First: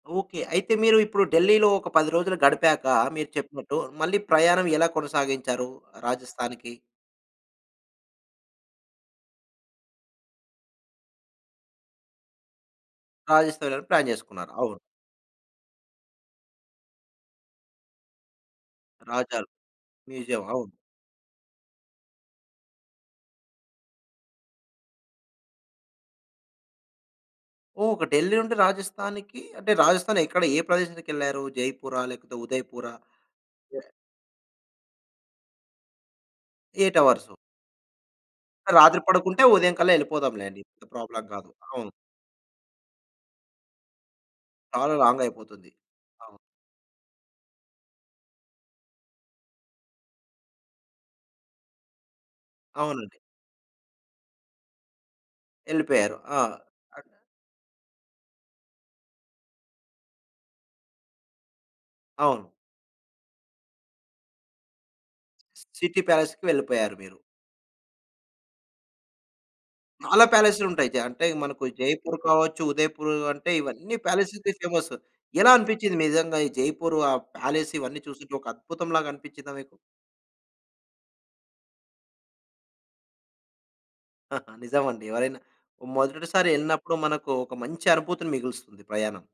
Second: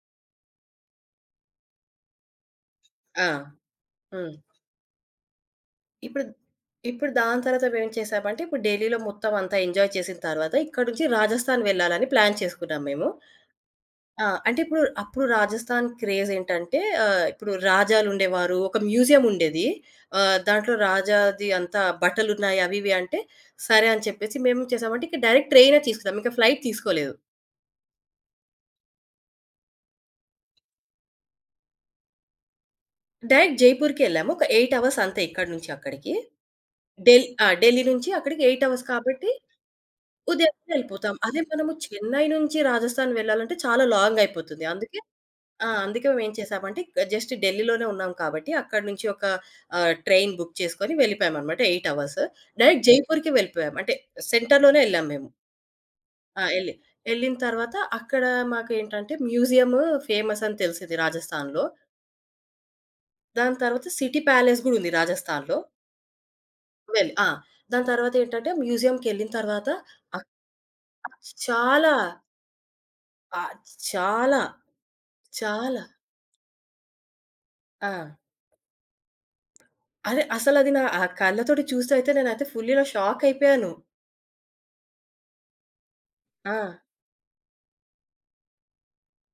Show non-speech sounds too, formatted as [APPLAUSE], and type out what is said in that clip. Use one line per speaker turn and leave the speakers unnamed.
Okay. అయితే, మీరు ఇప్పుడు ఢిల్లీలో ఒక 10 రోజులు గడిపాకా,
ఆ!
మీరు చెప్పినట్టు మళ్ళీ
హ్మ్.
ప్రయాణం ఎలా కొనసాగించారు
ఇప్పుడు ద్
రాజస్థాన్‌కి?
ఇప్పుడు దాని తర్వాత మేవేం చేశామంటే, ఇప్పుడు ఢిల్లీలో మొత్తవంతా ఎంజాయ్ చేసిన తర్వాత ఇక్కడి నుంచి రాజస్థాన్ వెళ్ళాలని ప్లాన్ చేసుకున్నాం మేము.
రాజస్థానెళ్ళాలని ప్లాన్
ఆ!
జేసుకున్నారు.
అంటే,
అవును.
ఇప్పుడు అప్పుడు రాజస్థాన్ క్రేజేంటంటే ఆహ్, ఇప్పుడు రాజాలుండేవారు, ఒక
రాజాల
మ్యూజియముండేది, ఆహ్,
మ్యూజియం. అవును.
దాంట్లో రాజాది అంతా బట్టలున్నాయి అవి ఇవి అంటే, సరే అని చెప్పేసి మేమేం చేశామంటే, ఇక డైరెక్ట్ ట్రైనే తీసుకున్నాం. ఇంక ఫ్లైట్ తీసుకోలేదు.
ఓహ్! ఒక ఢిల్లీ నుండి రాజస్థానికీ అంటే, రాజస్థాన్ ఎక్కడ ఏ ప్రదేశానికెళ్లారు? జైపురా, లేకపోతే ఉదయపూరా?
Direct
J
జైపూర్‌కే యెళ్ళాము. ఒక 8 అవర్స్ అంతే ఇక్కడ నుంచి అక్కడికీ.
8
ఢె‌ల్
అవర్స్.
ఆ! ఢిల్లీ నుంచీ అక్కడికి 8
ఆ!
అవర్స్
రాత్రి
కాబట్టీ,
పడుకుంటే ఉదయంకల్లా ఎళ్ళిపోదాంలేండి.
ఉదయమే
పెద్ద
వెళ్ళిపోతాం.
ప్రాబ్లమ్
అదే
గాదు.
మనము
అవును.
చెన్నై నుంచి రాజస్థాన్ వెళ్ళాలంటే చాలా లాంగయిపోతుంది.
చాలా
అందుకే
లాంగయిపోతుంది.
ఆ! అందుకే మేమేం
అవును.
చేశామంటే, ఇక జస్ట్ ఢిల్లీ‌లోనే ఉన్నాం కాబట్టి, అక్కడి నుంచి ఒకా ఆహ్, ట్రైన్ బుక్ చేసుకొని వెళ్ళిపోయామనమాట 8 అవర్స్. డైరెక్ట్
అవునండి.
జైపూర్‌కే వెళ్ళిపోయాం. అంటే, సెంటర్‌లోనే యెళ్ళాము మేము.
యెళ్ళిపోయారు. ఆ!
ఆ! యెళ్ళి,
అక్
యెళ్ళిన తర్వాత, అక్కడా మాకేంటంటే, మ్యూజియమూ ఫేమసని తెలిసింది రాజస్థాన్‌లో.
అవును.
దాని తర్వాత సిటీ ప్యాలెస్ గూడుంది రాజస్థాన్‌లో.
స్ సిటీ ప్యాలెస్‌కి వెళ్ళిపోయారు
వెళ్ళి
మీరు.
ఆ! దాని తర్వాతేంటంటే, మ్యూజియం‌కెళ్ళిన తరవాత
చాలా
అక్
ప్యాలెసులుంటయి. జా
ఆ!
అంటే, మనకు
చాలా.
జైపూర్ కావచ్చు, ఉదయపూరూ
ఆ!
అంటే, ఇవన్నీ
చాలా.
ప్యాలెసితే ఫేమస్. ఎలా
చాలా.
అనిపిచ్చింది నిజంగా ఈ జైపూరు, ఆ ప్యాలెస్, ఇవన్నీ
ఆ!
చూస్తుంటే ఒక అద్భుతంలాగనిపిచ్చిందా మీకు?
అదే. అసలది నా ఆహ్, కళ్ళతోటి చూస్తే అయితే నేనయితే ఫుల్లిలా షాకయిపోయాను.
[GIGGLES] నిజమండి. ఎవరైనా మొదటిసారి
ఆ!
యెళ్ళినప్పుడు మనకూ ఒక మంచి అనుభూతిని మిగులుస్తుంది ప్రయాణం.